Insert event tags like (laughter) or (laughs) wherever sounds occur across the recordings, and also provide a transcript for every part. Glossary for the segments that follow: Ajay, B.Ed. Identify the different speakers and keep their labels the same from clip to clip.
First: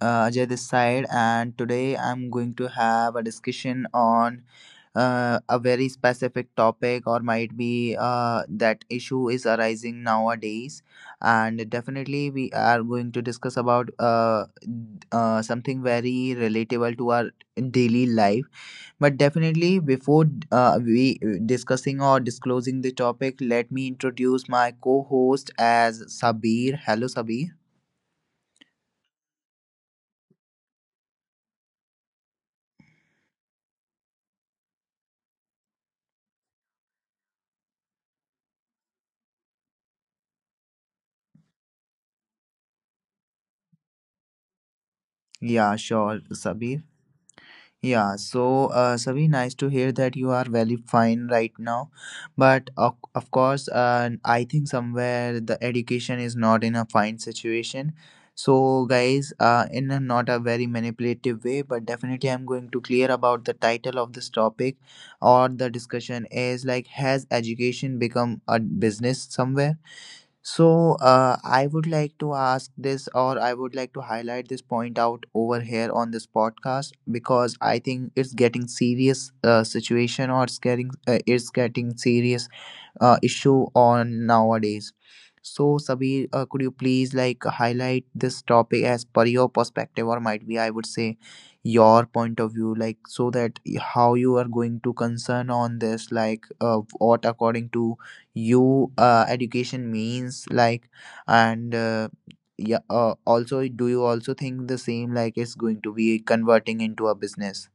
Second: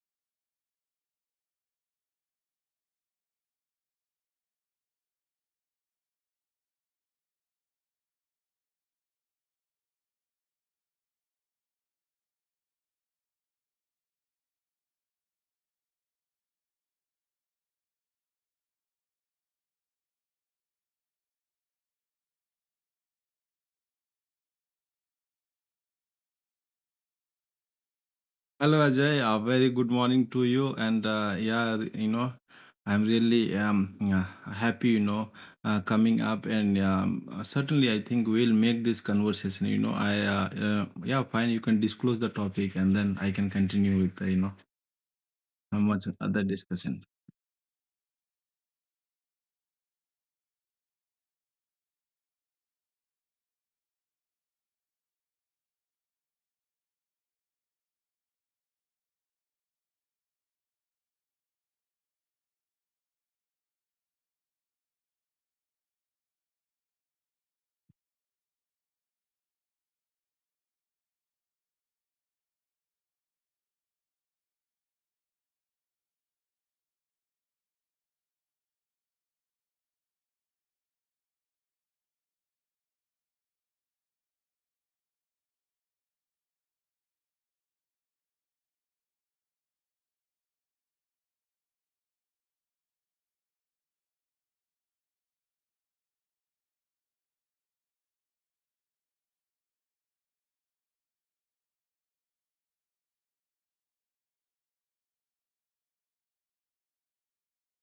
Speaker 1: Ajay this side, and today I'm going to have a discussion on a very specific topic, or might be that issue is arising nowadays. And definitely, we are going to discuss about something very relatable to our daily life. But definitely, before we discussing or disclosing the topic, let me introduce my co host as Sabir. Hello, Sabir.
Speaker 2: Hello Ajay, a very good morning to you. And yeah, I'm really yeah, happy, coming up. And certainly, I think we'll make this conversation. Yeah, fine, you can disclose the topic, and then I can continue with, how
Speaker 1: Yeah,
Speaker 2: much
Speaker 1: sure,
Speaker 2: other
Speaker 1: Sabir.
Speaker 2: discussion.
Speaker 1: Yeah, so Sabi, nice to hear that you are very fine right now. But of course, I think somewhere the education is not in a fine situation. So, guys, in a not a very manipulative way, but definitely I'm going to clear about the title of this topic, or the discussion is like, has education become a business somewhere? So, I would like to ask this, or I would like to highlight this point out over here on this podcast because I think it's getting serious situation, or it's getting serious issue on nowadays. So, Sabir, could you please like highlight this topic as per your perspective, or might be I would say your point of view, like so that how you are going to concern on this, like what according to you education means, like and. Yeah also do you also think the same like it's going to be converting into a business,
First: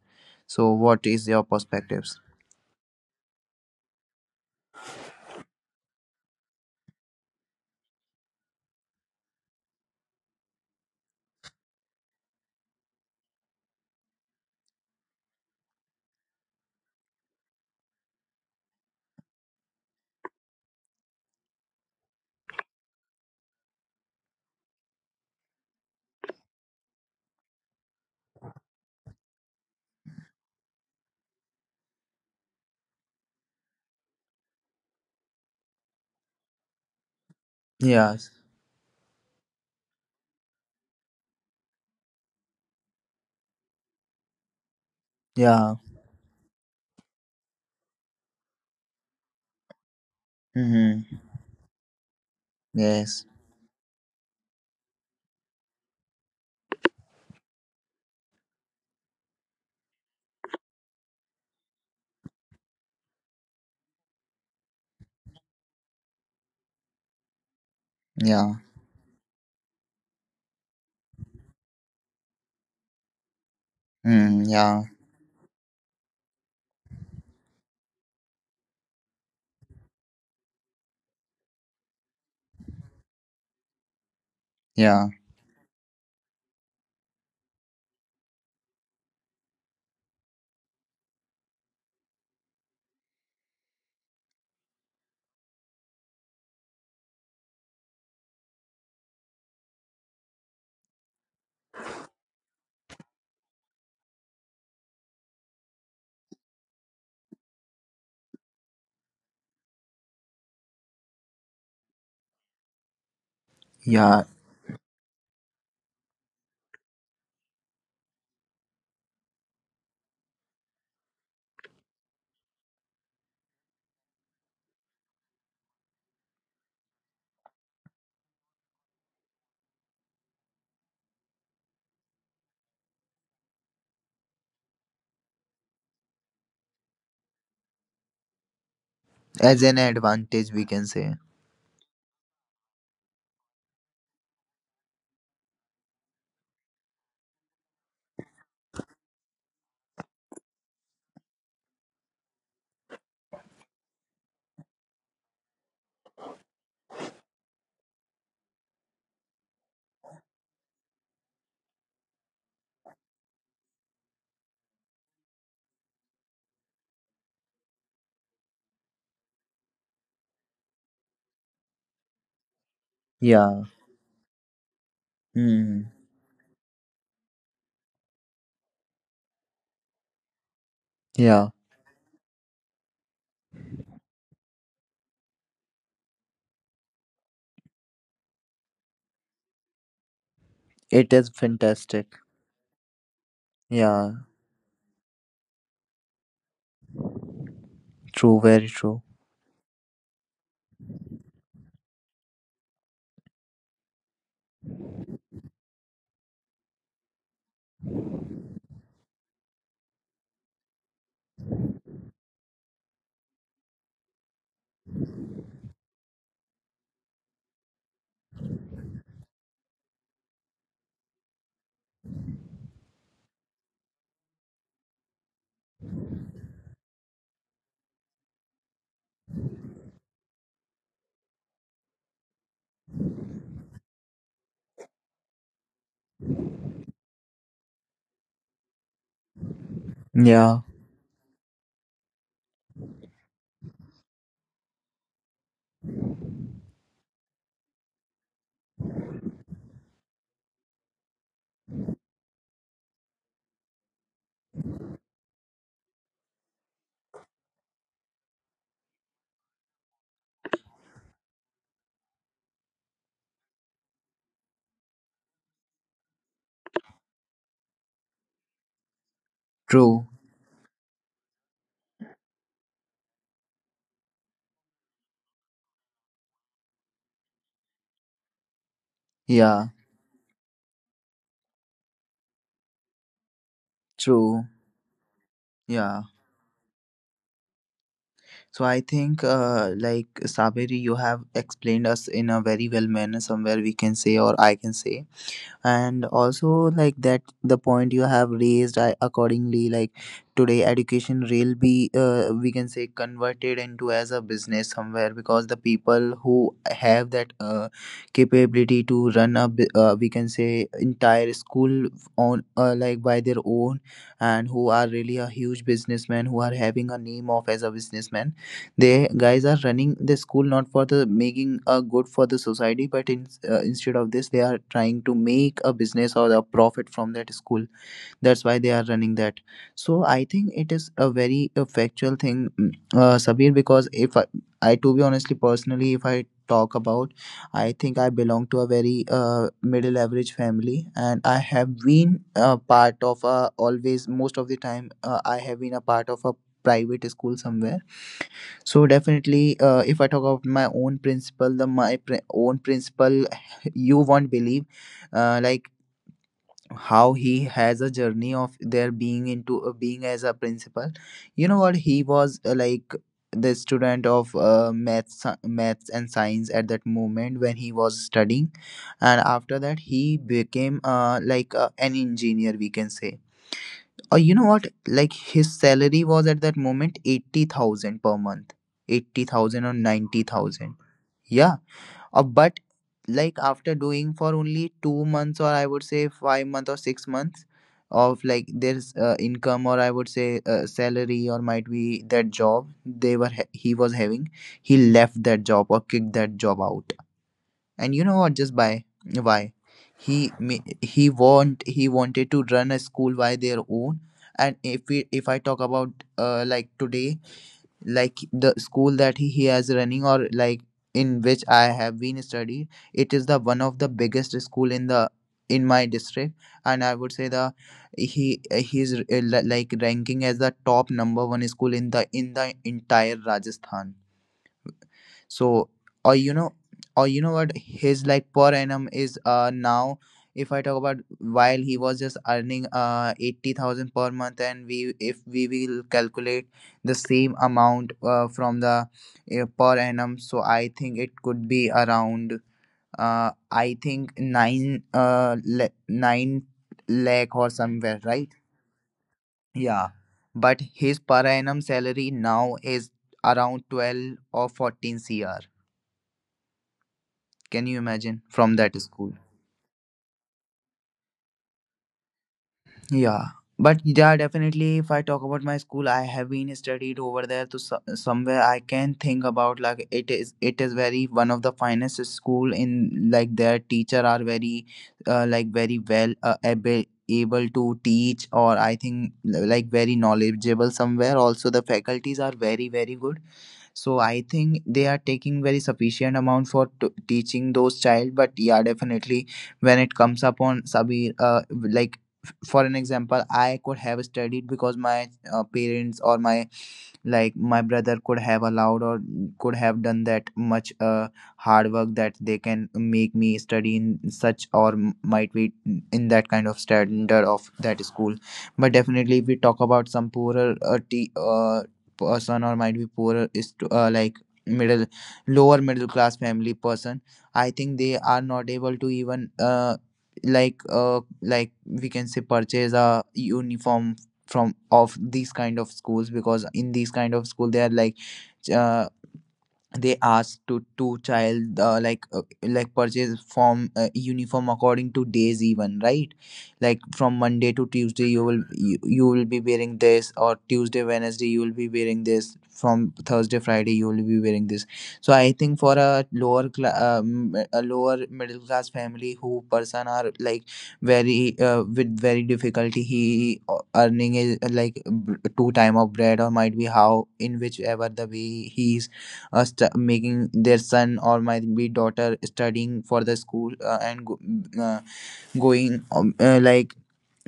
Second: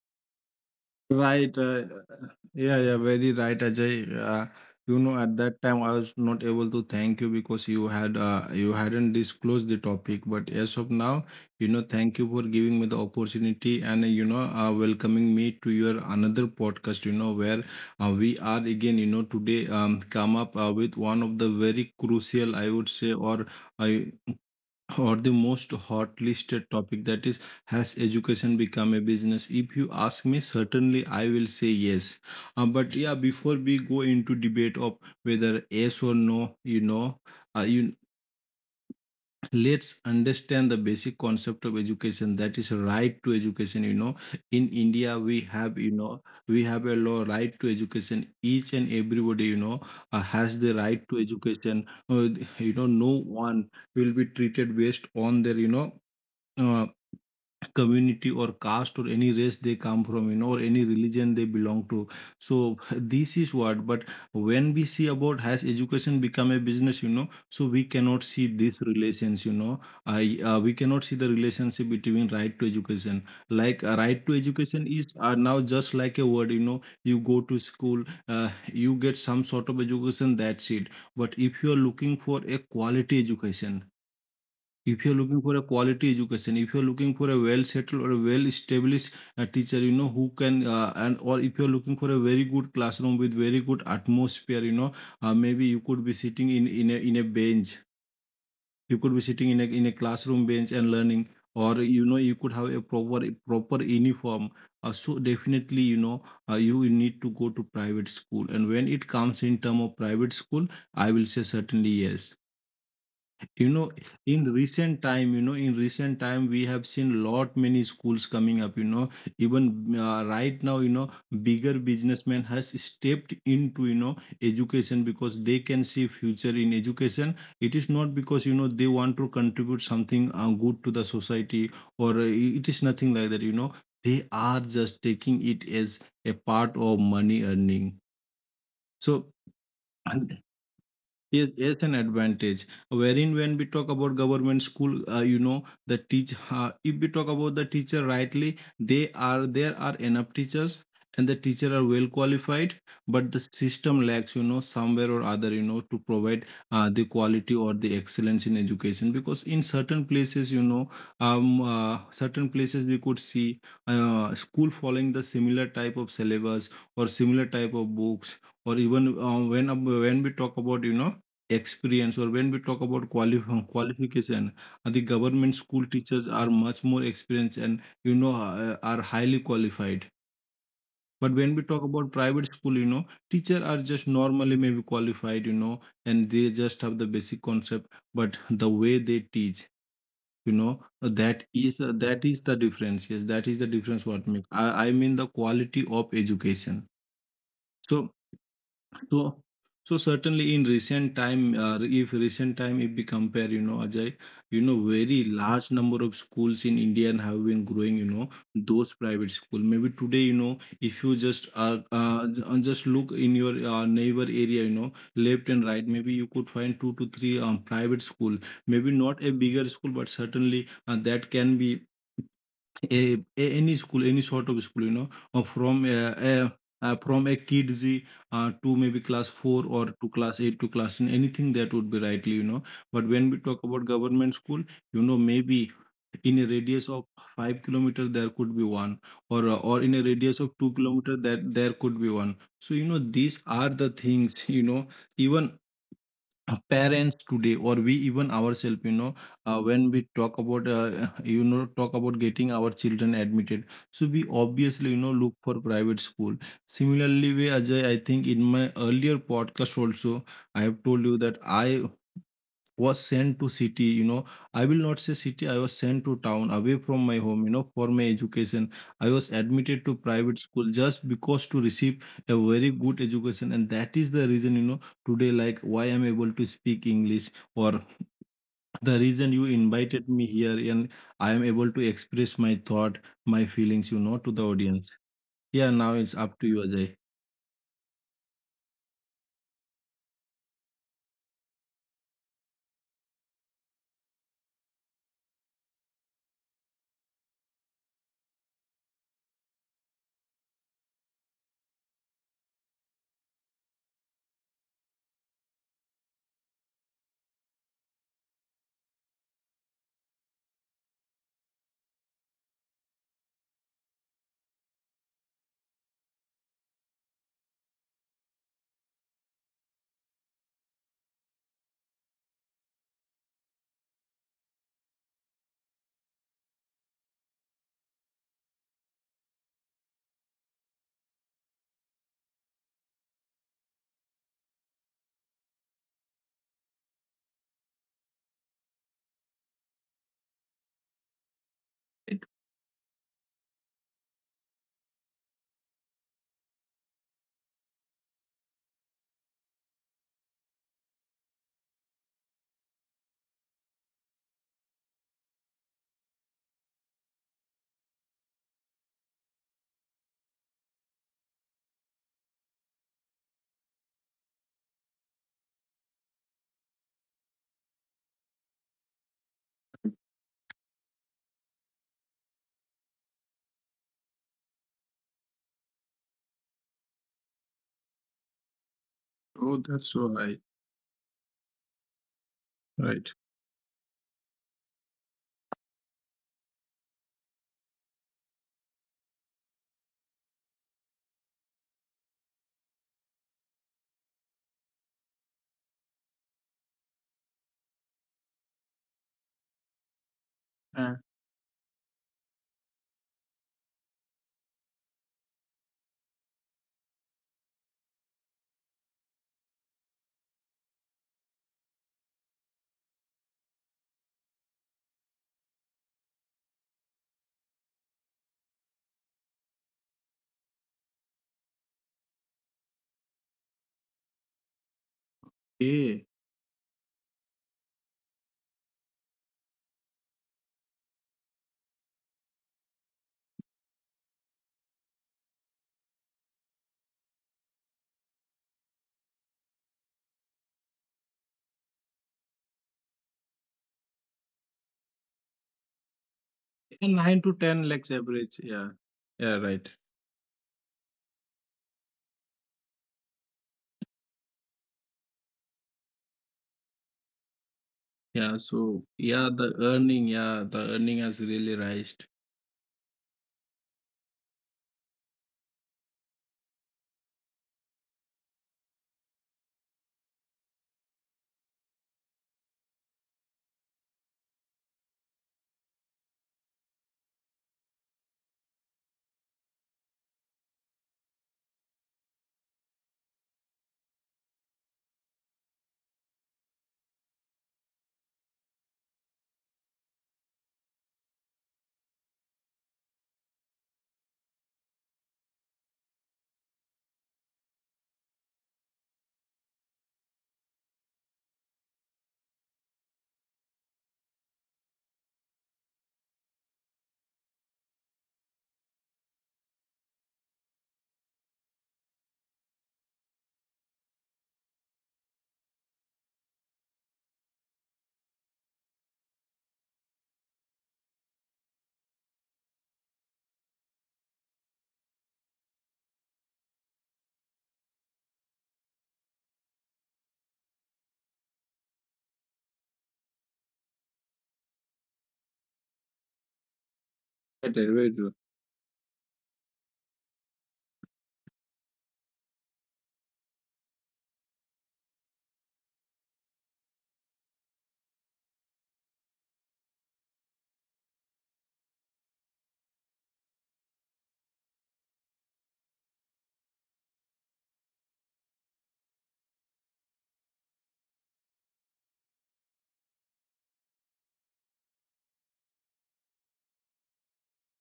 Speaker 1: so what is your
Speaker 2: Right. Uh,
Speaker 1: perspectives?
Speaker 2: yeah, yeah, very right, Ajay. At that time I was not able to thank you, because you hadn't disclosed the topic. But as of now, thank you for giving me the opportunity, and welcoming me to your another podcast. Where we are again. Today come up with one of the very crucial, I would say, or I or the most hot listed topic, that is, has education become a business? If you ask me, certainly I will say yes. But yeah, before we go into debate of whether yes or no, you know you
Speaker 1: Yes.
Speaker 2: let's understand the basic concept of education, that is, right to education. You know, in India we have
Speaker 1: Yeah.
Speaker 2: you know we have a law, right to education. Each and everybody, has the right to
Speaker 1: Mm-hmm.
Speaker 2: education. uh, no
Speaker 1: Yes.
Speaker 2: one will be treated based on their, uh, community or caste or any race they come from, or any religion they belong to. So (laughs) this is what. But when we see about, has education become a business? So we cannot see
Speaker 1: Yeah.
Speaker 2: these relations. You know I We cannot see the relationship between right to education. Like, right to
Speaker 1: Mm,
Speaker 2: education
Speaker 1: yeah.
Speaker 2: is, now just like a word. You know, you go to school, you get some sort of education, that's it. But if you are looking for a quality education, if you're
Speaker 1: Yeah.
Speaker 2: looking for a quality education, if you're looking for a well settled or a well established teacher, you know, who can, and or if you're looking for a very good classroom with very good atmosphere, you know, maybe you could be sitting in, a, in a bench. You could be sitting in a, classroom bench and learning, or you know, you could have a proper uniform. So definitely, you know, you will need to go to private school. And when it comes in term of private school, I will say certainly yes, you know.
Speaker 1: Yeah.
Speaker 2: In recent time, you know, in recent time we have seen lot many schools coming up, you know. Even right now, you know, bigger businessmen has stepped into, you know, education, because they can see future in education. It is not because, you know, they want to contribute something good to the society, or it is nothing like that, you know. They are just taking it as a part of money earning. So
Speaker 1: As an
Speaker 2: (clears throat)
Speaker 1: advantage, we can say.
Speaker 2: yes, it's an advantage. Wherein, when we talk about government school, you know, the teach. If we talk about the teacher rightly, they are there are enough teachers, and the teacher are well qualified, but the system lacks, you know, somewhere or other, you know, to provide the quality or the excellence in education. Because in certain places, you know, certain places we could see school following the similar type of syllabus, or similar type of books, or even when we talk about, you know, experience, or when we talk about quali- (laughs)
Speaker 1: Yeah.
Speaker 2: qualification, the government school
Speaker 1: Mm,
Speaker 2: teachers are much more experienced, and you know are highly qualified. But when
Speaker 1: yeah.
Speaker 2: we talk about private school, you know, teacher are just normally maybe qualified, you know, and they just have the basic concept. But the way they teach, you know,
Speaker 1: It is
Speaker 2: that
Speaker 1: fantastic.
Speaker 2: is the difference. Yes, that is the difference. What
Speaker 1: Yeah.
Speaker 2: make I mean, the quality of education. So
Speaker 1: True. Very true.
Speaker 2: So, so certainly in recent time, if we compare, you know, Ajay, you know, very large number of schools in India and have been growing, you know, those private school. Maybe today, you know, if you just just look in your neighbor area, you know, left and right, maybe you could find two to three private school. Maybe not a bigger school, but certainly that can be any school, any sort of school, you know, or uh, from a kids to maybe class 4, or to class 8 to class 9, anything that would be rightly, you know. But when we talk about government school, you know, maybe in a radius of 5-kilometer there could be one, or in a radius of
Speaker 1: Yeah.
Speaker 2: 2 kilometer that there could be one. So you know, these are the things (laughs) you know. Even parents today, or we even ourselves, you know, when we talk about, (laughs) you know, talk about getting our children admitted, so we obviously, you know, look for private school. Similarly way, Ajay, I think in my earlier podcast also I have told you that I was sent to city, you know, I will not say city, I was sent to town away from my home, you know, for my education. I was admitted to
Speaker 1: True.
Speaker 2: private school just because to receive a very good education, and that is the reason, you know, today like why I'm able to speak English, or the reason you
Speaker 1: Yeah.
Speaker 2: invited me here, and I am able to express my thought, my feelings, you know, to the
Speaker 1: True.
Speaker 2: audience. Yeah, now
Speaker 1: Yeah.
Speaker 2: it's up to you, Ajay.
Speaker 1: So I think, like Saberi, you have explained us in a very well manner. Somewhere we can say, or I can say, and also like that the point you have raised I accordingly like today education will be, we can say, converted into as a business somewhere because the people who have that capability to run a we can say entire school on like by their own, and who are really a huge businessman who are having a name of as a businessman, they guys are running the school not for the making a good for the society, but in, instead of this, they are trying to make a business or a profit from that school. That's why they are running that. So I think it is a very factual thing, mm, Sabir. Because if I, to be honestly, personally, if I talk about, I think I belong to a very middle average family, and I have been a part of a always most of the time. I have been a part of a private school somewhere, so definitely, if I talk about my own principle, the own principle, (laughs) you won't believe, like how he has a journey of there being into being as a principal. You know what? He was like the student of maths and science at that moment when he was studying, and after that he became like an engineer, we can say. You know what? Like his salary was at that moment 80,000 per month. 80,000 or
Speaker 2: Right,
Speaker 1: 90,000. Yeah. But
Speaker 2: right.
Speaker 1: like after doing for only 2 months or I would say 5 months or 6 months of like their income or I would say salary or might be that job he was having, he left that job or kicked that job out, and you know what, just by why he ma- he want he wanted to run a school by their own. And if I talk about like today, like the school that he has running, or like in which I have been studied, it is the one of the biggest school in the in my district, and I would say the he like ranking as the top number one school in the entire Rajasthan. So,
Speaker 2: Okay.
Speaker 1: or you know, or you know what his like per annum is now. If I talk about while he was just earning 80,000 per month, and we if we will calculate the same amount from the per annum, so I think it could be around I think nine
Speaker 2: Yeah, 9 to
Speaker 1: lakh
Speaker 2: 10
Speaker 1: or
Speaker 2: lakhs
Speaker 1: somewhere,
Speaker 2: average.
Speaker 1: right?
Speaker 2: Yeah, yeah, right.
Speaker 1: Yeah, but his per annum salary now is around 12 or 14 cr. Can you
Speaker 2: Yeah,
Speaker 1: imagine from
Speaker 2: so
Speaker 1: that school?
Speaker 2: yeah, the earning has really raised.
Speaker 1: Yeah, but yeah, definitely. If I talk about my school, I have been studied over there to somewhere I can think about. Like it is very one of the finest school in like their teacher are very, like very well able to teach, or I think like very knowledgeable somewhere. Also, the faculties are very good, so I think they are taking very sufficient amount for teaching those child, but yeah definitely, when it comes upon Sabir, like for an example I could have studied because my parents or my like my brother could have allowed, or could have done that much hard work that they can make me study in such, or might be in that kind of standard of that school. But definitely if we talk about some poorer person, or might be poorer is to, like middle lower middle class family person, I think they are not able to even like we can say purchase a uniform from of these kind of schools, because in these kind of school they are like uh, they asked to two child like purchase form uniform according to days even, right? Like from
Speaker 2: Better,
Speaker 1: Monday
Speaker 2: very
Speaker 1: to
Speaker 2: true.
Speaker 1: Tuesday you will you will be wearing this, or Tuesday Wednesday you will be wearing this, from Thursday Friday you will be wearing this. So I think for a a lower middle class family who person are like very with very difficulty he earning is two time of bread, or might be how in whichever the way he's making their son, or might be daughter, studying for the school uh, going um, uh, like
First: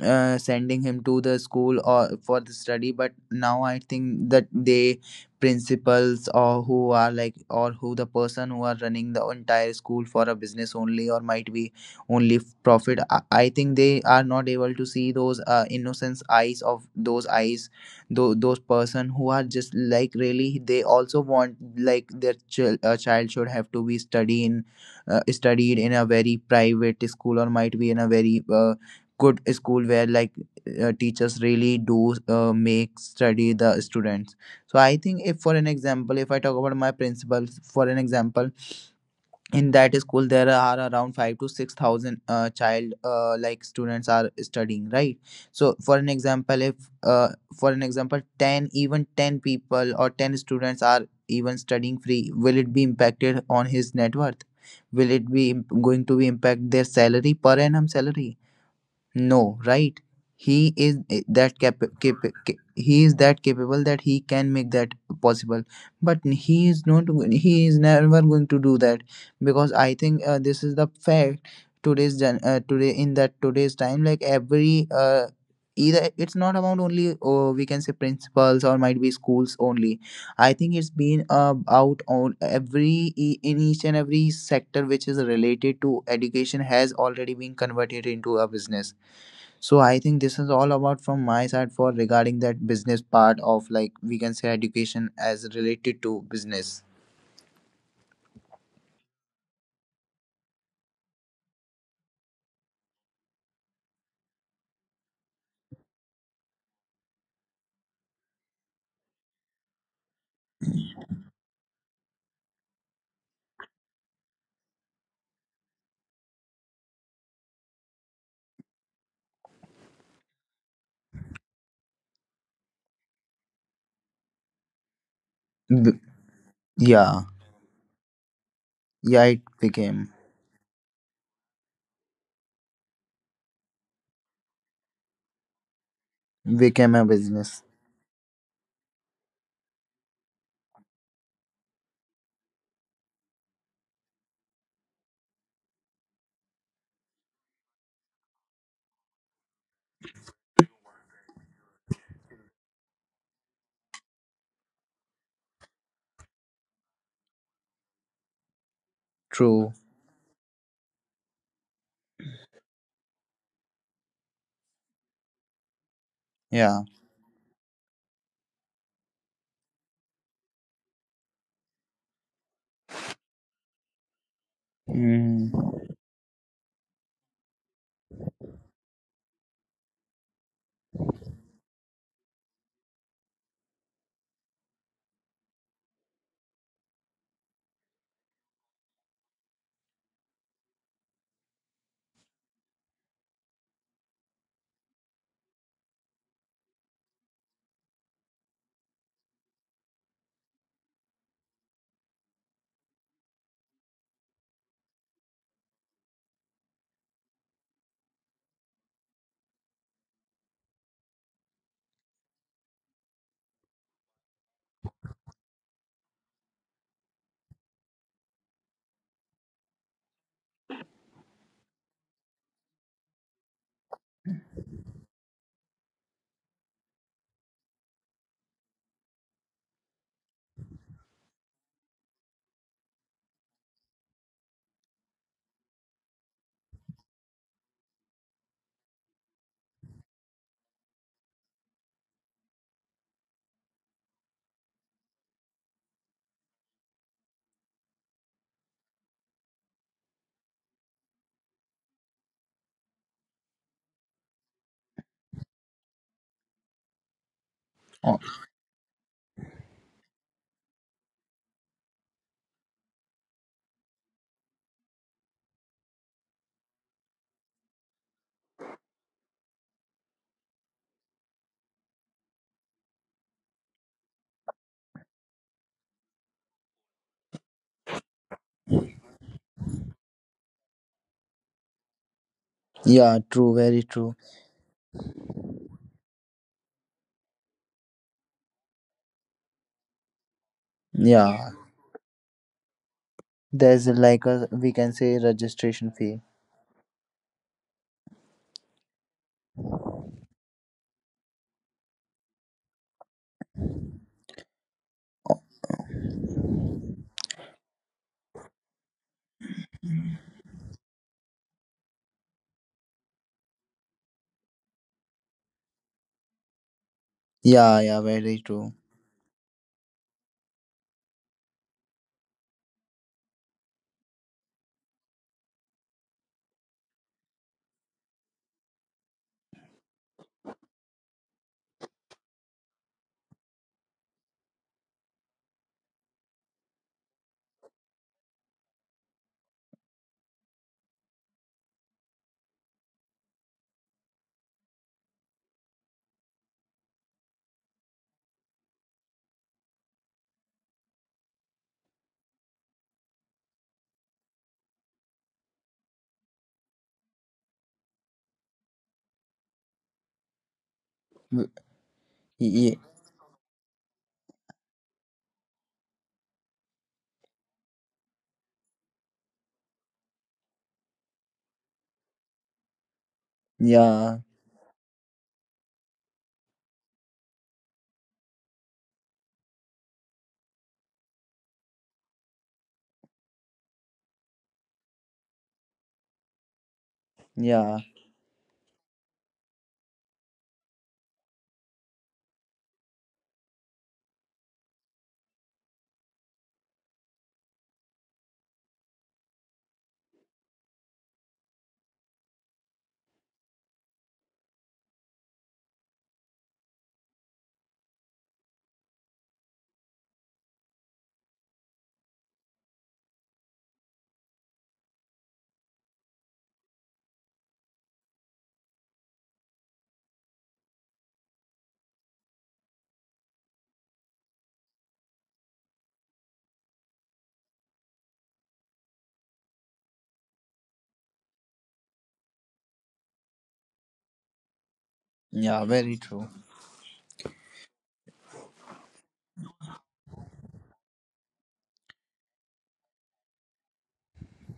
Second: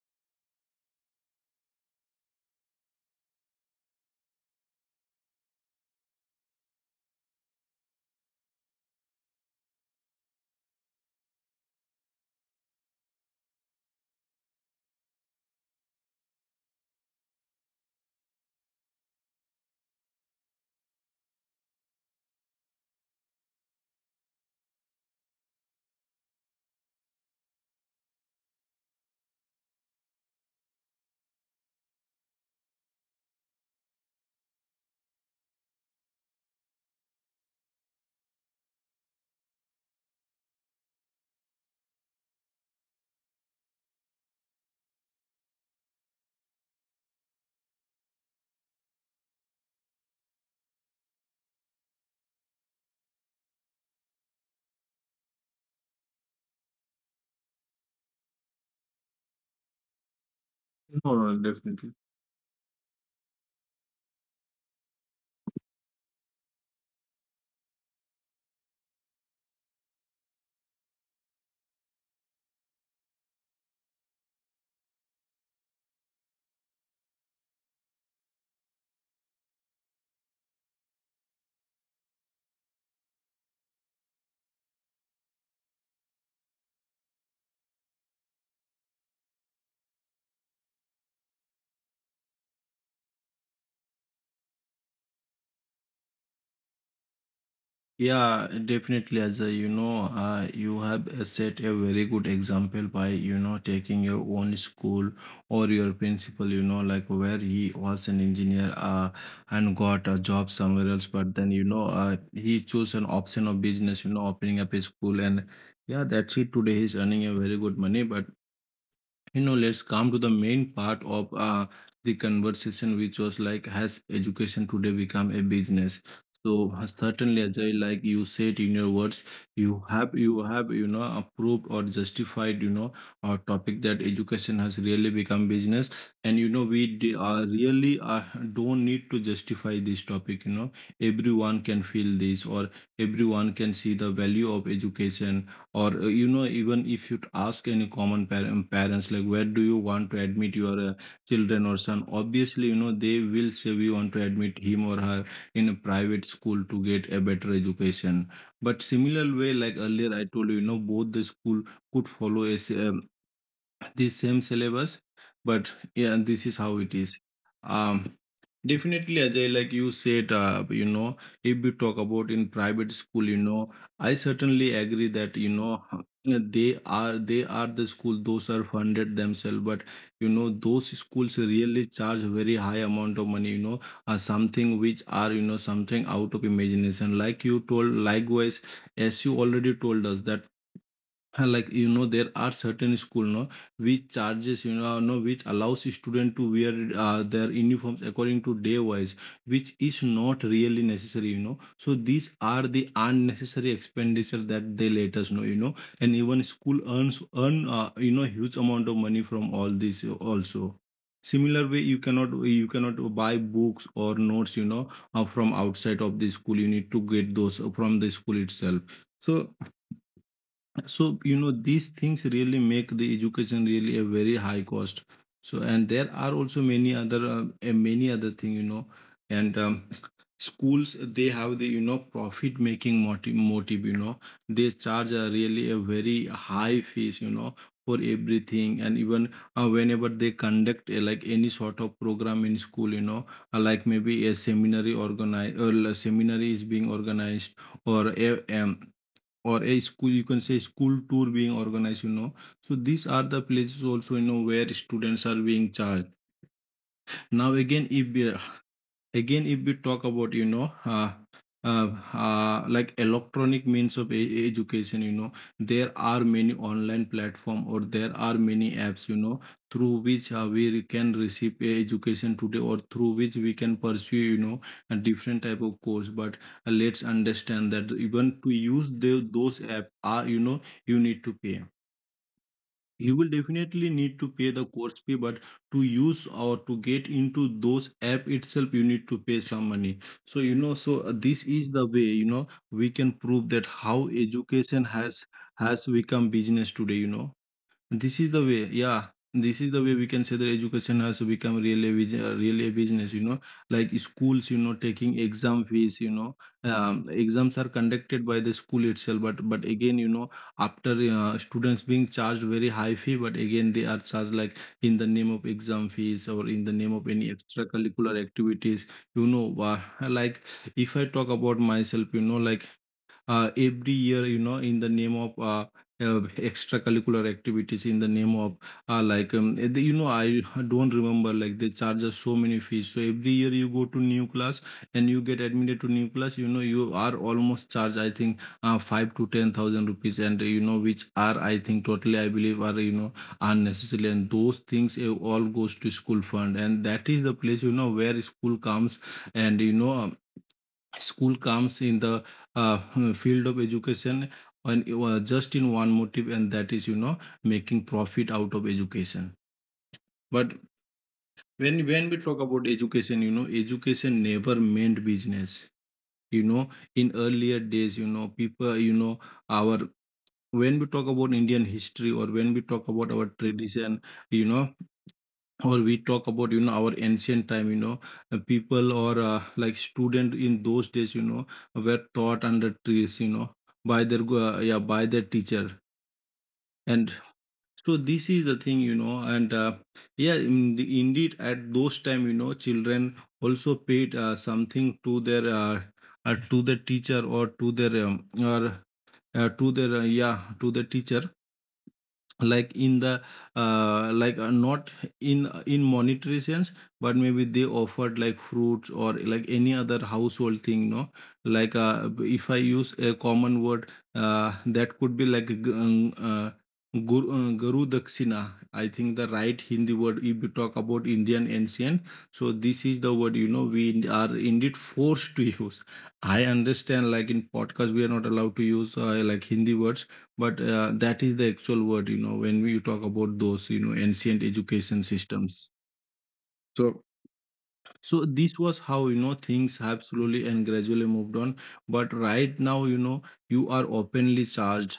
Speaker 1: uh, sending him to the school or for the study. But now I think that they principals or who are like, or who the person who are running the entire school for a business only, or might be only profit, I think they are not able to see those innocence eyes of those eyes, those person who are just like really they also want like their child should have to be study in studied in a very private school, or might be in a very good school where like teachers really do make study the students. So I think if for an example, if I talk about my principal, for an example, in that school there are around 5 to 6,000 child like students are studying, right? So for an example if uh, for an example 10, even 10 people, or 10 students are even studying free, will it be impacted on his net worth, will it be going to be impact their salary per annum salary? No, right? He is
Speaker 2: No,
Speaker 1: eh,
Speaker 2: no,
Speaker 1: that cap-
Speaker 2: definitely.
Speaker 1: cap- ca- he is that capable that he can make that possible. But he is not. He is never going to do that, because I think this is the fact. Today in that today's time, like every either it's not about only oh, we can say principals, or might be schools only. I think it's been out on every in each and every sector which is related to education has already been converted into a business. So I think this is all about from my side for regarding that business part of like we can say education as related to business.
Speaker 2: Yeah, definitely, Ajay. You know, you have set a very good example by, you know, taking your own school or your principal, you know, like where he was an engineer, and got a job somewhere else. But then, you know, he chose an option of business, you know, opening up a school. And yeah, that's it. Today he's earning a very good money. But you know, let's come to the main part of the conversation, which was like, has education today become a business?
Speaker 1: B-
Speaker 2: So
Speaker 1: yeah,
Speaker 2: certainly, Ajay, like you said in your words,
Speaker 1: yeah, it
Speaker 2: you have, you know, approved or justified, you know, our topic, that education has really become business. And you know,
Speaker 1: became a business.
Speaker 2: really don't need to justify this topic, you know. Everyone can feel this, or everyone can see the value of education. Or you know, even if you ask any common parents, like where do you want to admit your children or son, obviously, you know, they will say we want to admit him or her in a private school to get a better education. But similar way, like
Speaker 1: True.
Speaker 2: earlier I told you, you know, both the school could follow the same syllabus. But yeah, this is how it
Speaker 1: Yeah.
Speaker 2: is. um Definitely, Ajay, like you said, you know, if we talk about in private school, you know, I certainly agree that, you
Speaker 1: Mm.
Speaker 2: know, (laughs) they are, the school, those are funded themselves. But you know, those schools really charge very high amount of money, you know, something which are, you know, something out of imagination, like you told likewise, as you already told us that (laughs) like you know, there are certain school, no, which charges, you know, no, which allows student to wear their uniforms according to day wise, which is not really necessary, you know. So these are the unnecessary expenditure that they let us know, you know. And even school earns earn you know, huge amount of money from all this also. Similar way, you cannot, buy books or notes, you know, from outside of the school, you need to get those from the school itself. So you know, these things really make the education really a very high cost. So, and there are also many other thing, you know. And schools, they have the, you know, profit making motive, you know. They charge a really a very high fees, you know, for everything. And even whenever they conduct like any sort of program in school, you know, like maybe a seminary organize, or a seminary is being organized, or or a school, you can say, school tour being organized, you know. So these are the places also, you know, where students are being charged. Now again if we-
Speaker 1: Oh,
Speaker 2: Again, if we talk about, you know, uh, like electronic means Of education, you know, there are many online platform, or there are many apps, you know, through which we can receive a education today, or through which we can pursue, you know, a different type of course. But let's understand that even to use those app are, you know, you need to pay. You will
Speaker 1: yeah. True.
Speaker 2: definitely
Speaker 1: Very
Speaker 2: need to
Speaker 1: true.
Speaker 2: pay the course fee. But to use or to get into those app itself, you need to pay some money. So you know, so this is
Speaker 1: Yeah.
Speaker 2: the way, you know, we can prove that how
Speaker 1: There's like a
Speaker 2: education
Speaker 1: we can
Speaker 2: has
Speaker 1: say registration
Speaker 2: become
Speaker 1: fee.
Speaker 2: business today, you know. This is the way, yeah. This is the way we can say that education has become really a, really a business, you know, like schools, you know, taking exam fees, you know, exams are conducted by the school itself. But again, you know, after students being charged very high fee, but again, they are charged like in the name of exam fees or in the name of any
Speaker 1: Yeah.
Speaker 2: extracurricular
Speaker 1: Yeah. Very
Speaker 2: activities,
Speaker 1: true.
Speaker 2: you know, like if I talk about myself, you know, like every year, you know, in the name of uh, extracurricular activities, in the name of you know, I don't remember, like they charge us so many fees. So every year you go to new class and you get admitted to new class, you know, you are almost charged, I think, 5 to 10 thousand rupees, and you know which are, I think, totally, I believe, are, you know, unnecessary. And those things, all goes to school fund, and that is the place, you know, where school comes. And you know, school comes in the uh, (laughs) field of education, and it was just in one motive, and that is, you know, making profit out of education. But when
Speaker 1: W-
Speaker 2: when we talk about
Speaker 1: y-
Speaker 2: education, you know, education never meant business. You know, in earlier days, you know, people, you know, our, when we talk about Indian history or when we talk about our tradition, you
Speaker 1: Yeah.
Speaker 2: know, or we talk about, you know, our ancient time, you know, people, or like student in those days, you know, were taught under trees, you know, by their yeah, by their teacher. And so
Speaker 1: Yeah.
Speaker 2: this is the thing, you know. And yeah, in indeed at those time, you know, children also paid something to their to the teacher, or to their yeah, to the teacher, like in the not in monetary sense, but maybe they offered like fruits or like any other household thing, no? Like if I use a common word, that could be like guru, guru dakshina, I think the right Hindi word, if you talk about Indian ancient. So this is the word, you know, we are indeed forced to (laughs) use. I understand, like in podcast we are not allowed to use, like Hindi words, but that is the actual word, you know, when we talk about those, you know, ancient education systems.
Speaker 1: Yeah. Very true.
Speaker 2: So so this was how, you know, things have slowly and gradually moved on. But right now, you know, you are openly charged.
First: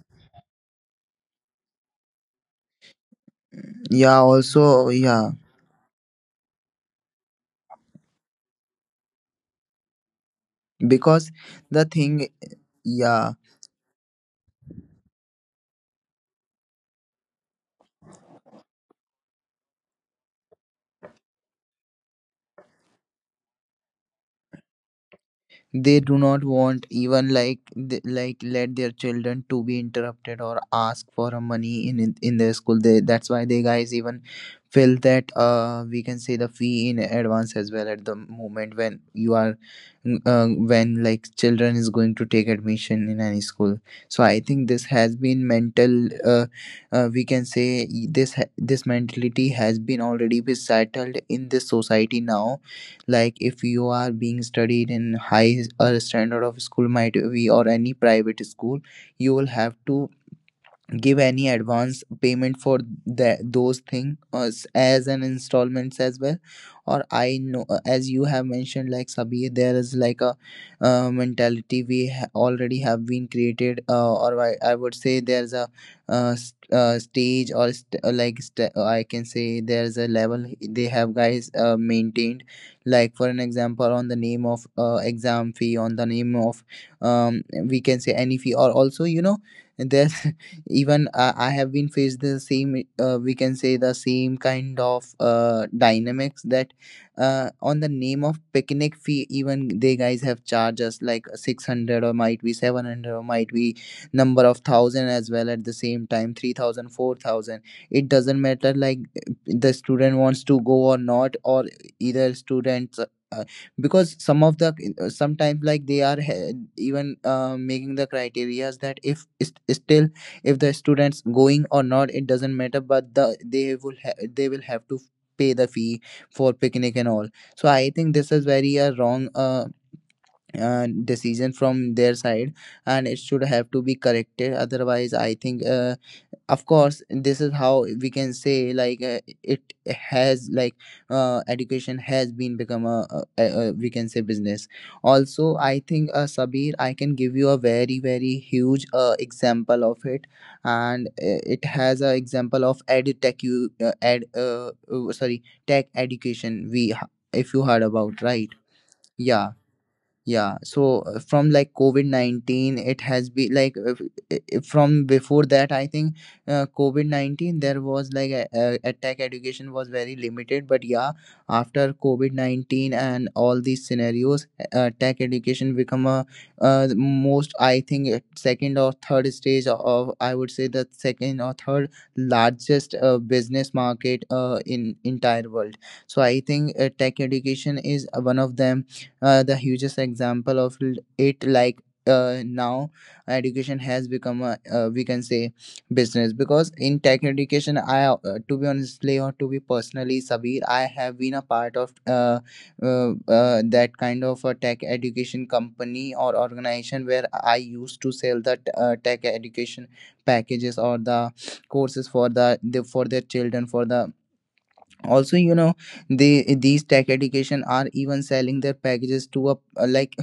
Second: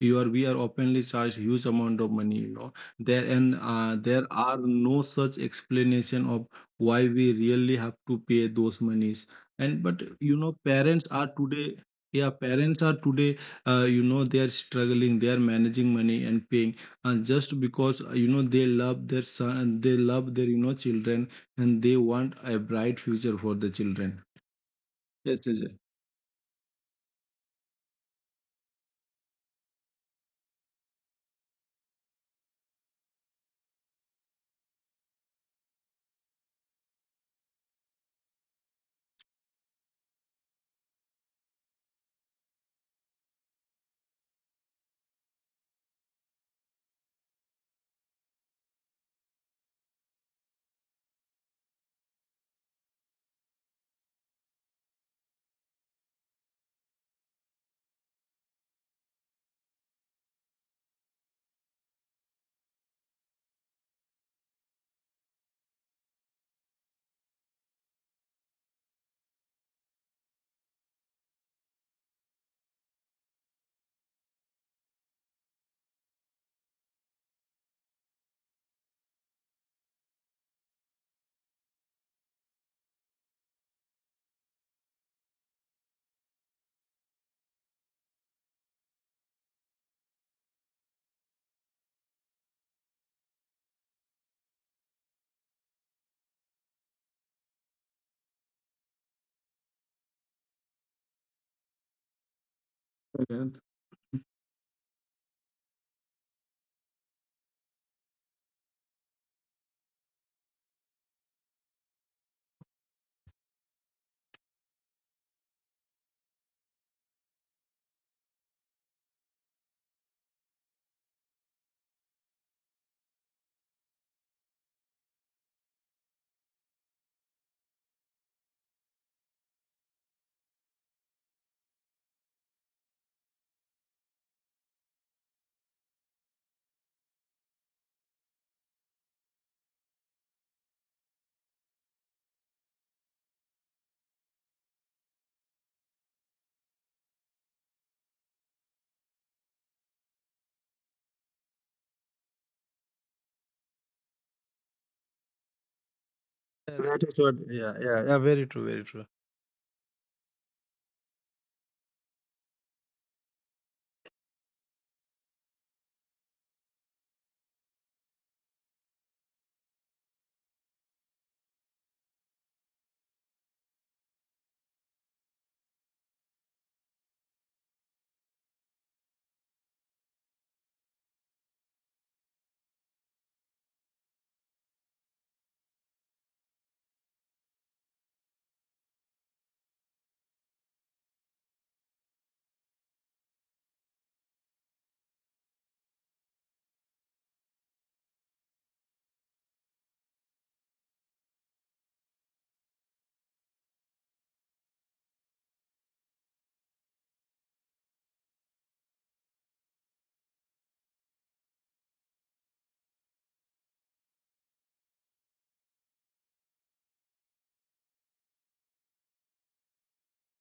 Speaker 2: You are We are openly charged huge amount of money, you know, there. And
Speaker 1: Yeah.
Speaker 2: there are
Speaker 1: Also.
Speaker 2: no
Speaker 1: Yeah.
Speaker 2: such explanation of why we really have to pay those monies. And but you know, parents are
Speaker 1: Because
Speaker 2: today,
Speaker 1: the
Speaker 2: yeah,
Speaker 1: thing.
Speaker 2: parents are
Speaker 1: Yeah,
Speaker 2: today, you know, they are struggling, they are managing money and paying, and just because, you know, they love their son, they love their, you know, children, and they want a bright future for the children. Yes, yes.
Speaker 1: they do not want even like like let their children to be interrupted or ask for a money in their school, that's why they guys even feel that we can say the fee in advance as well at the moment when you are when like children is going to take admission in any school. So I think this has been mental we can say this this mentality has been already be settled in this society now. Like if you are being studied in high standard of school might be or any private school, you will have to give any advance payment for those things as an installments as well. Or I know, as you have mentioned like Sabi, there is like a mentality we already have been created, or I would say there's a stage or like I can say there's a level they have guys maintained, like for an example on the name of exam fee, on the name of we can say any fee, or also you know and there's (laughs) even, I have been faced the same, we can say the same kind of dynamics. That on the name of picnic fee, even they guys have charged us like 600 or might be 700 or
Speaker 2: Okay.
Speaker 1: might be number of thousand as well, at the same time 3,000, 4,000. It doesn't matter like the student wants to go or not, or either students, because some of the, sometimes like they are even making the criterias that if it's still, if the students going or not, it doesn't matter, but the they they will have to pay the fee for picnic and all. So I think this is very a wrong decision from their side, and it should have to be corrected. Otherwise I think, of course, this is how we can say like, it has like, education has been become a we can say business. Also I think, Sabir, I can give you a very very huge example of it. And it has a example of ed tech, you ed sorry, tech
Speaker 2: Yeah,
Speaker 1: education
Speaker 2: that
Speaker 1: we
Speaker 2: is what,
Speaker 1: if
Speaker 2: yeah,
Speaker 1: you
Speaker 2: yeah
Speaker 1: heard
Speaker 2: yeah
Speaker 1: about,
Speaker 2: very true,
Speaker 1: right?
Speaker 2: very true.
Speaker 1: Yeah. Yeah, so from like COVID-19, it has been like if from before that, I think COVID-19, there was like a tech education was very limited. But yeah, after COVID-19 and all these scenarios, tech education become a most, I think, second or third stage of, I would say the second or third largest business market in entire world. So I think, tech education is one of them, the hugest example of it, like now education has become a, we can say, business. Because in tech education, I to be honestly or to be personally, Sabir, I have been a part of uh, that kind of a tech education company or organization where I used to sell the tech education packages, or the courses for the for their children, for the, also you know, they, these tech education are even selling their packages to a, like,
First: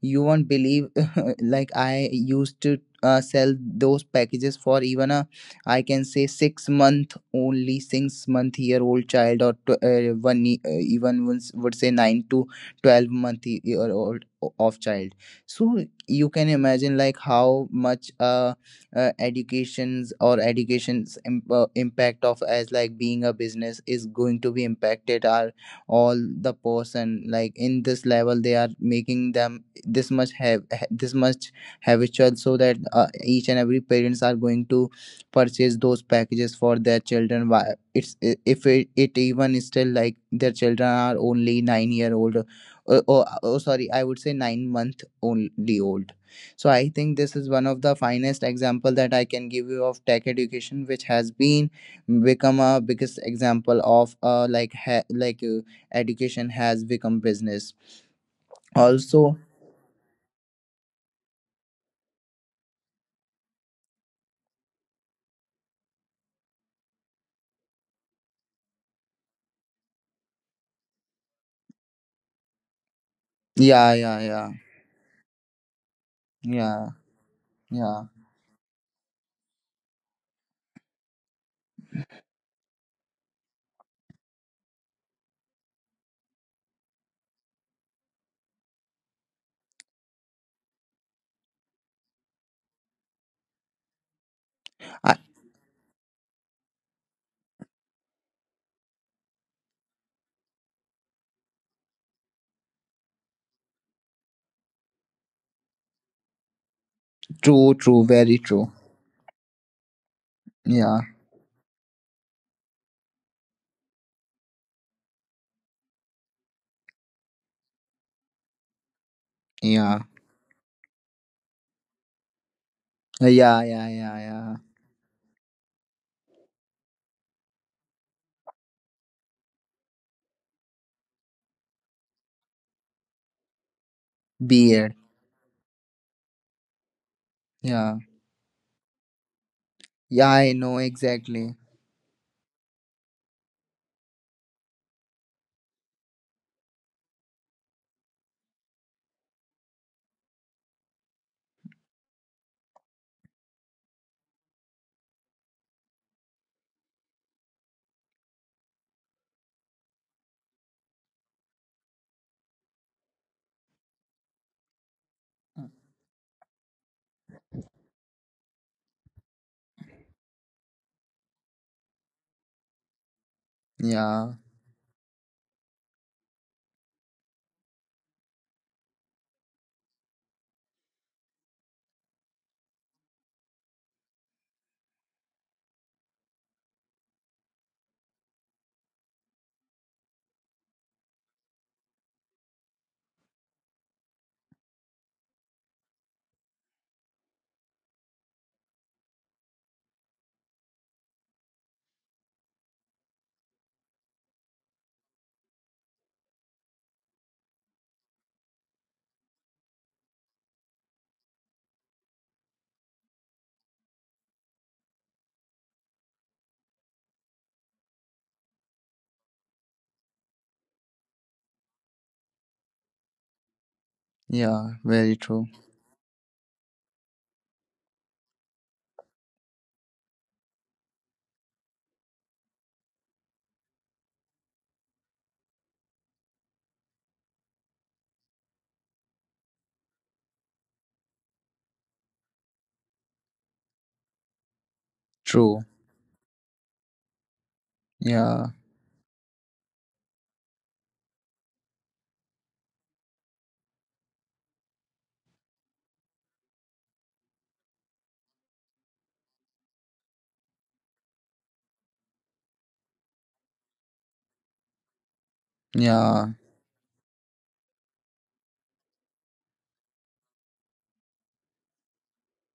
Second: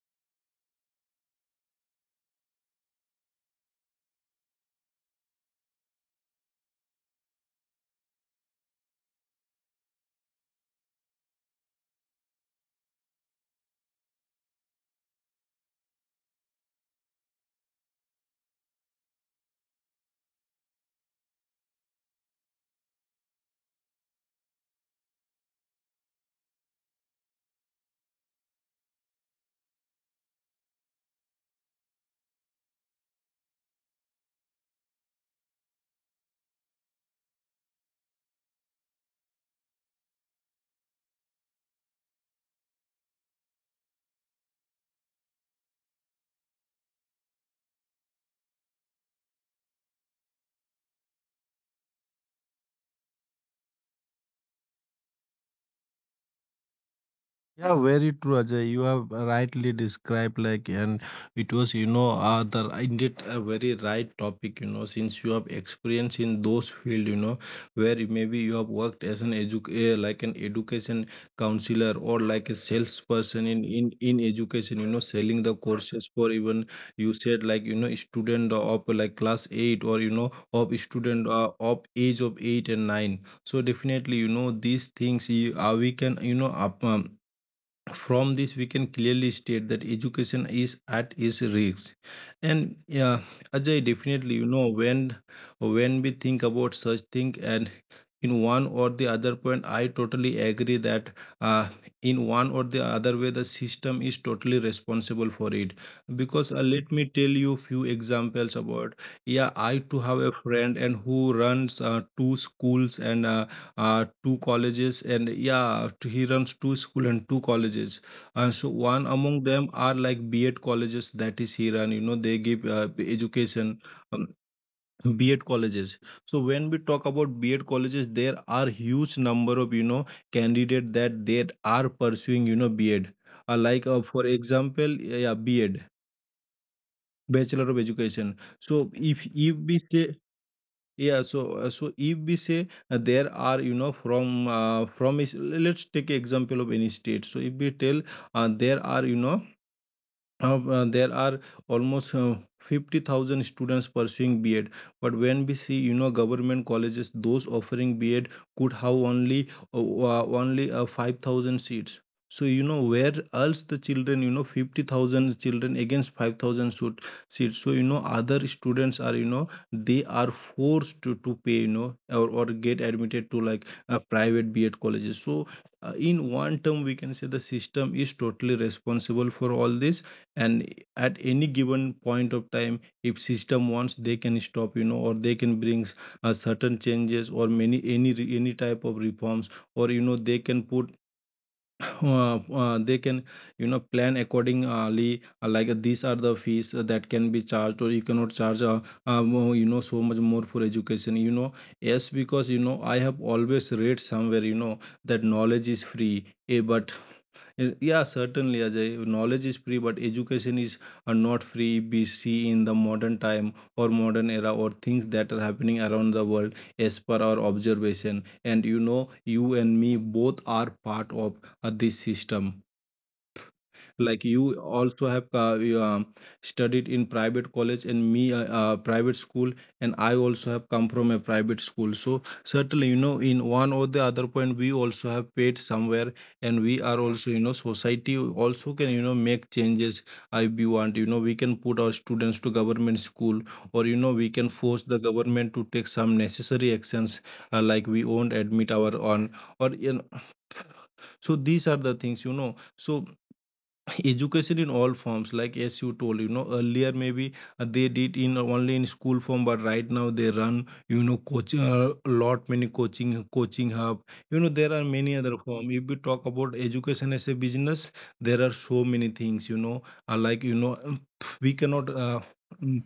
Speaker 1: you won't believe (laughs) like I used to sell those packages for even a, I can say, 6-month only, 6-month year old child, or one even once would say 9 to 12 month year old of child. So you can imagine like how much educations or education's impact of as like being a business is going to be impacted, are all the person like in this level they are making them this much this much habitual, so that each and every parents are going to purchase those packages for their children. It's if it even is still like their children are only 9-year-old or sorry I would say 9-month only old. So I think this is one of the finest example that I can give you of tech education, which has been become a biggest example of, like like education has become
Speaker 2: Yeah,
Speaker 1: business
Speaker 2: very true, Ajay. You have
Speaker 1: also.
Speaker 2: rightly described, like, and it was, you know, the indeed a very right topic, you know, since you have experience in those field, you know, where you- maybe you have worked as an like an education counselor, or like a salesperson in
Speaker 1: Yeah, yeah, yeah,
Speaker 2: education, you know, selling the courses for even
Speaker 1: yeah,
Speaker 2: you said like, you know,
Speaker 1: yeah.
Speaker 2: student of like class eight, or you know, of student of age of eight and nine. So definitely, you know, these things you, we can, you know, up. From this we can clearly state that education is at its risk. And yeah, Ajay, definitely, you know, when
Speaker 1: I,
Speaker 2: we think about such thing, and in one or the other point, I totally agree that uh, in one or the other way, the system is totally responsible for it. Because let me tell you few
Speaker 1: true, true, very
Speaker 2: examples
Speaker 1: true.
Speaker 2: about. Yeah, I too have a friend, and
Speaker 1: Yeah,
Speaker 2: who runs two schools and two colleges. And yeah, he runs two school and two colleges. And so one among them are
Speaker 1: yeah,
Speaker 2: like B B.Ed colleges, that is, he run, you know, they give
Speaker 1: yeah,
Speaker 2: education.
Speaker 1: yeah,
Speaker 2: Um,
Speaker 1: yeah, yeah.
Speaker 2: B.Ed colleges. So when we talk about B.Ed colleges, there are huge number of, you know, candidate that they are pursuing, you know, B.Ed. For example,
Speaker 1: Beard.
Speaker 2: yeah, B.Ed, Bachelor of
Speaker 1: Yeah,
Speaker 2: Education. So if we say,
Speaker 1: yeah. I know
Speaker 2: yeah, so
Speaker 1: exactly.
Speaker 2: so if we say, there are, you know, from is, let's take example of any state. So if we tell there are, you know, there are almost 50,000 students pursuing B.Ed. But when we see, you know, government colleges, those offering B.Ed could have only only 5,000 seats. So you know where else the children, you know, 50,000 children against 5,000 seats. So you know other students are, you know, they are forced to pay, you know, or get admitted to like private
Speaker 1: Yeah,
Speaker 2: B.Ed colleges. So in one term, we can say the system is totally responsible for all this. And at any given point of time, if system wants, they can stop, you know, or they can bring certain changes, or many any any type of reforms. Or, you know, they can put they can, you know, plan accordingly, like these are the fees that can be charged, or you cannot charge more, you know, so much more for education, you know. Yes, because, you know, I have always read somewhere, you know, that knowledge is free, but yeah, certainly, Ajay. Knowledge is free, but education is not free. We see in the modern time, or modern era, or things that are happening around the world, as per our observation. And you know, you and me both are part of this system. Like you
Speaker 1: yeah,
Speaker 2: also have
Speaker 1: very true.
Speaker 2: studied in private college, and me, private school. And I also have come from a private school. So certainly, you know, in one or the other point, we also have paid somewhere. And we are also, you know, society also can, you know, make changes. If we want, you know, we can put our students to government school, or you know, we can force the government to take
Speaker 1: True.
Speaker 2: some necessary actions, like we won't admit
Speaker 1: Yeah,
Speaker 2: our own, or you know, so these are the things, you know. So (laughs) education in all forms, like as you told, you know, earlier maybe they did in only in school form, but right now they run, you know, coaching, a lot many coaching, coaching hub, you know, there are many other form if we talk about
Speaker 1: yeah,
Speaker 2: education as a business. There are so many things, you know, uh, like you know um, we cannot, mm,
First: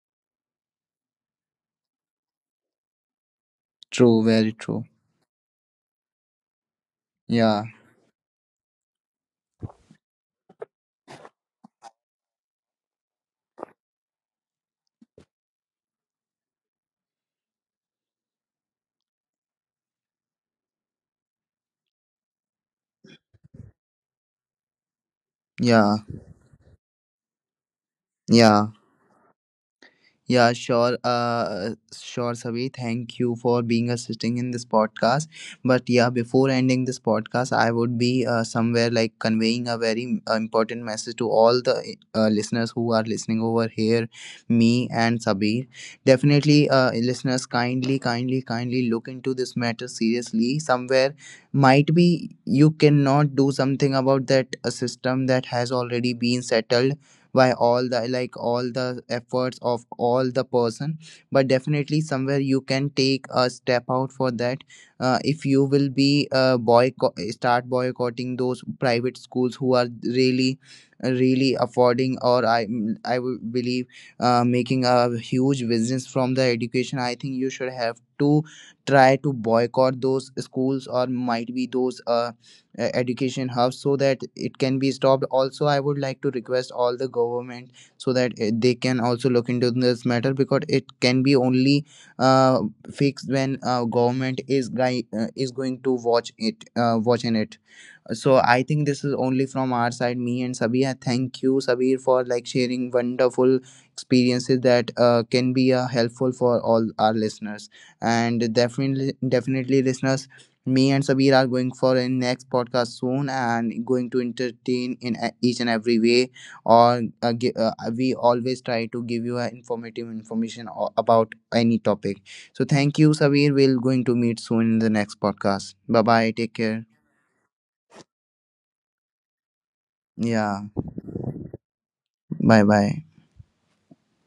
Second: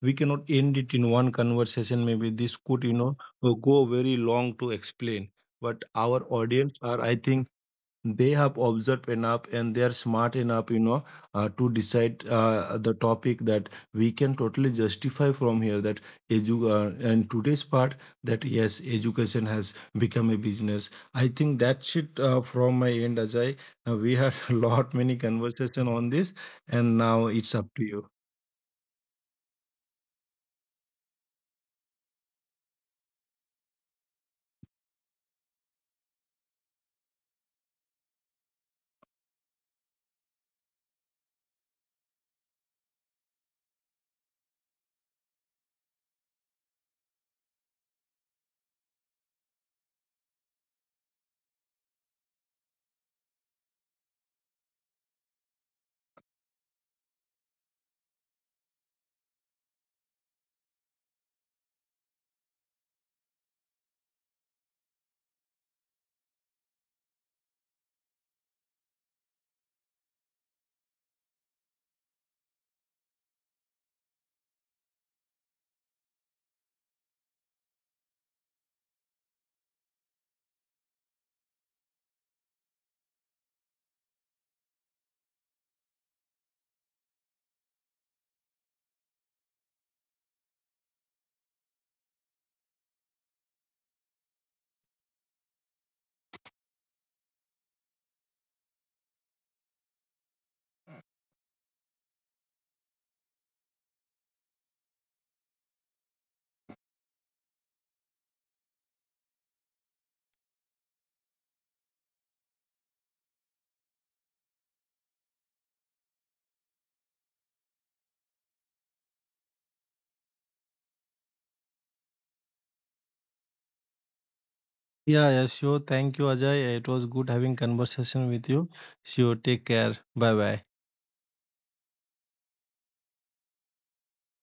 Speaker 2: we cannot end it in one conversation. Maybe this could, you know, go very
Speaker 1: true, very
Speaker 2: long to
Speaker 1: true.
Speaker 2: explain. But our audience are, I think,
Speaker 1: Yeah,
Speaker 2: they have observed enough, and they are smart enough, you know, to decide the topic, that we can totally justify from here that and today's part, that yes, education has become a business. I think that's it, from my end, Ajay. We had (laughs) a lot many conversation
Speaker 1: yeah,
Speaker 2: on this, and now it's up to you.
Speaker 1: yeah. Yeah, sure. Sure, Sabi. Thank you for being assisting in this podcast. But yeah, before ending this podcast, I would be somewhere like conveying a very important message to all the listeners who are listening over here, me and Sabi. Definitely, listeners, kindly, kindly, kindly look into this matter seriously. Somewhere might be you cannot do something about that system that has already been settled by all the, like all the efforts of all the person, but definitely somewhere you can take a step out for that. If you will be, boycott start boycotting those private schools who are really really affording, or I would believe, making a huge business from the education, I think you should have to try to boycott those schools, or might be those education hub, so that it can be stopped. Also I would like to request all the government, so that they can also look into this matter, because it can be only uh, fixed when government is going to watch it watch in it. So I think this is only from our side, me and Sabir. Thank you, Sabir, for like sharing wonderful experiences that can be helpful for all our listeners. And definitely, definitely listeners, me and Sabir are going for a next podcast soon, and going to entertain in each and every way, or we always try to give you informative information about any topic. So thank you, Sabir, we'll going to meet soon in the
Speaker 2: Yeah,
Speaker 1: next
Speaker 2: yeah, sure.
Speaker 1: podcast.
Speaker 2: Thank
Speaker 1: Bye
Speaker 2: you,
Speaker 1: bye, take
Speaker 2: Ajay. It
Speaker 1: care.
Speaker 2: was good having conversation with you. Sure, take care. Bye bye.
Speaker 1: Yeah. 拜拜。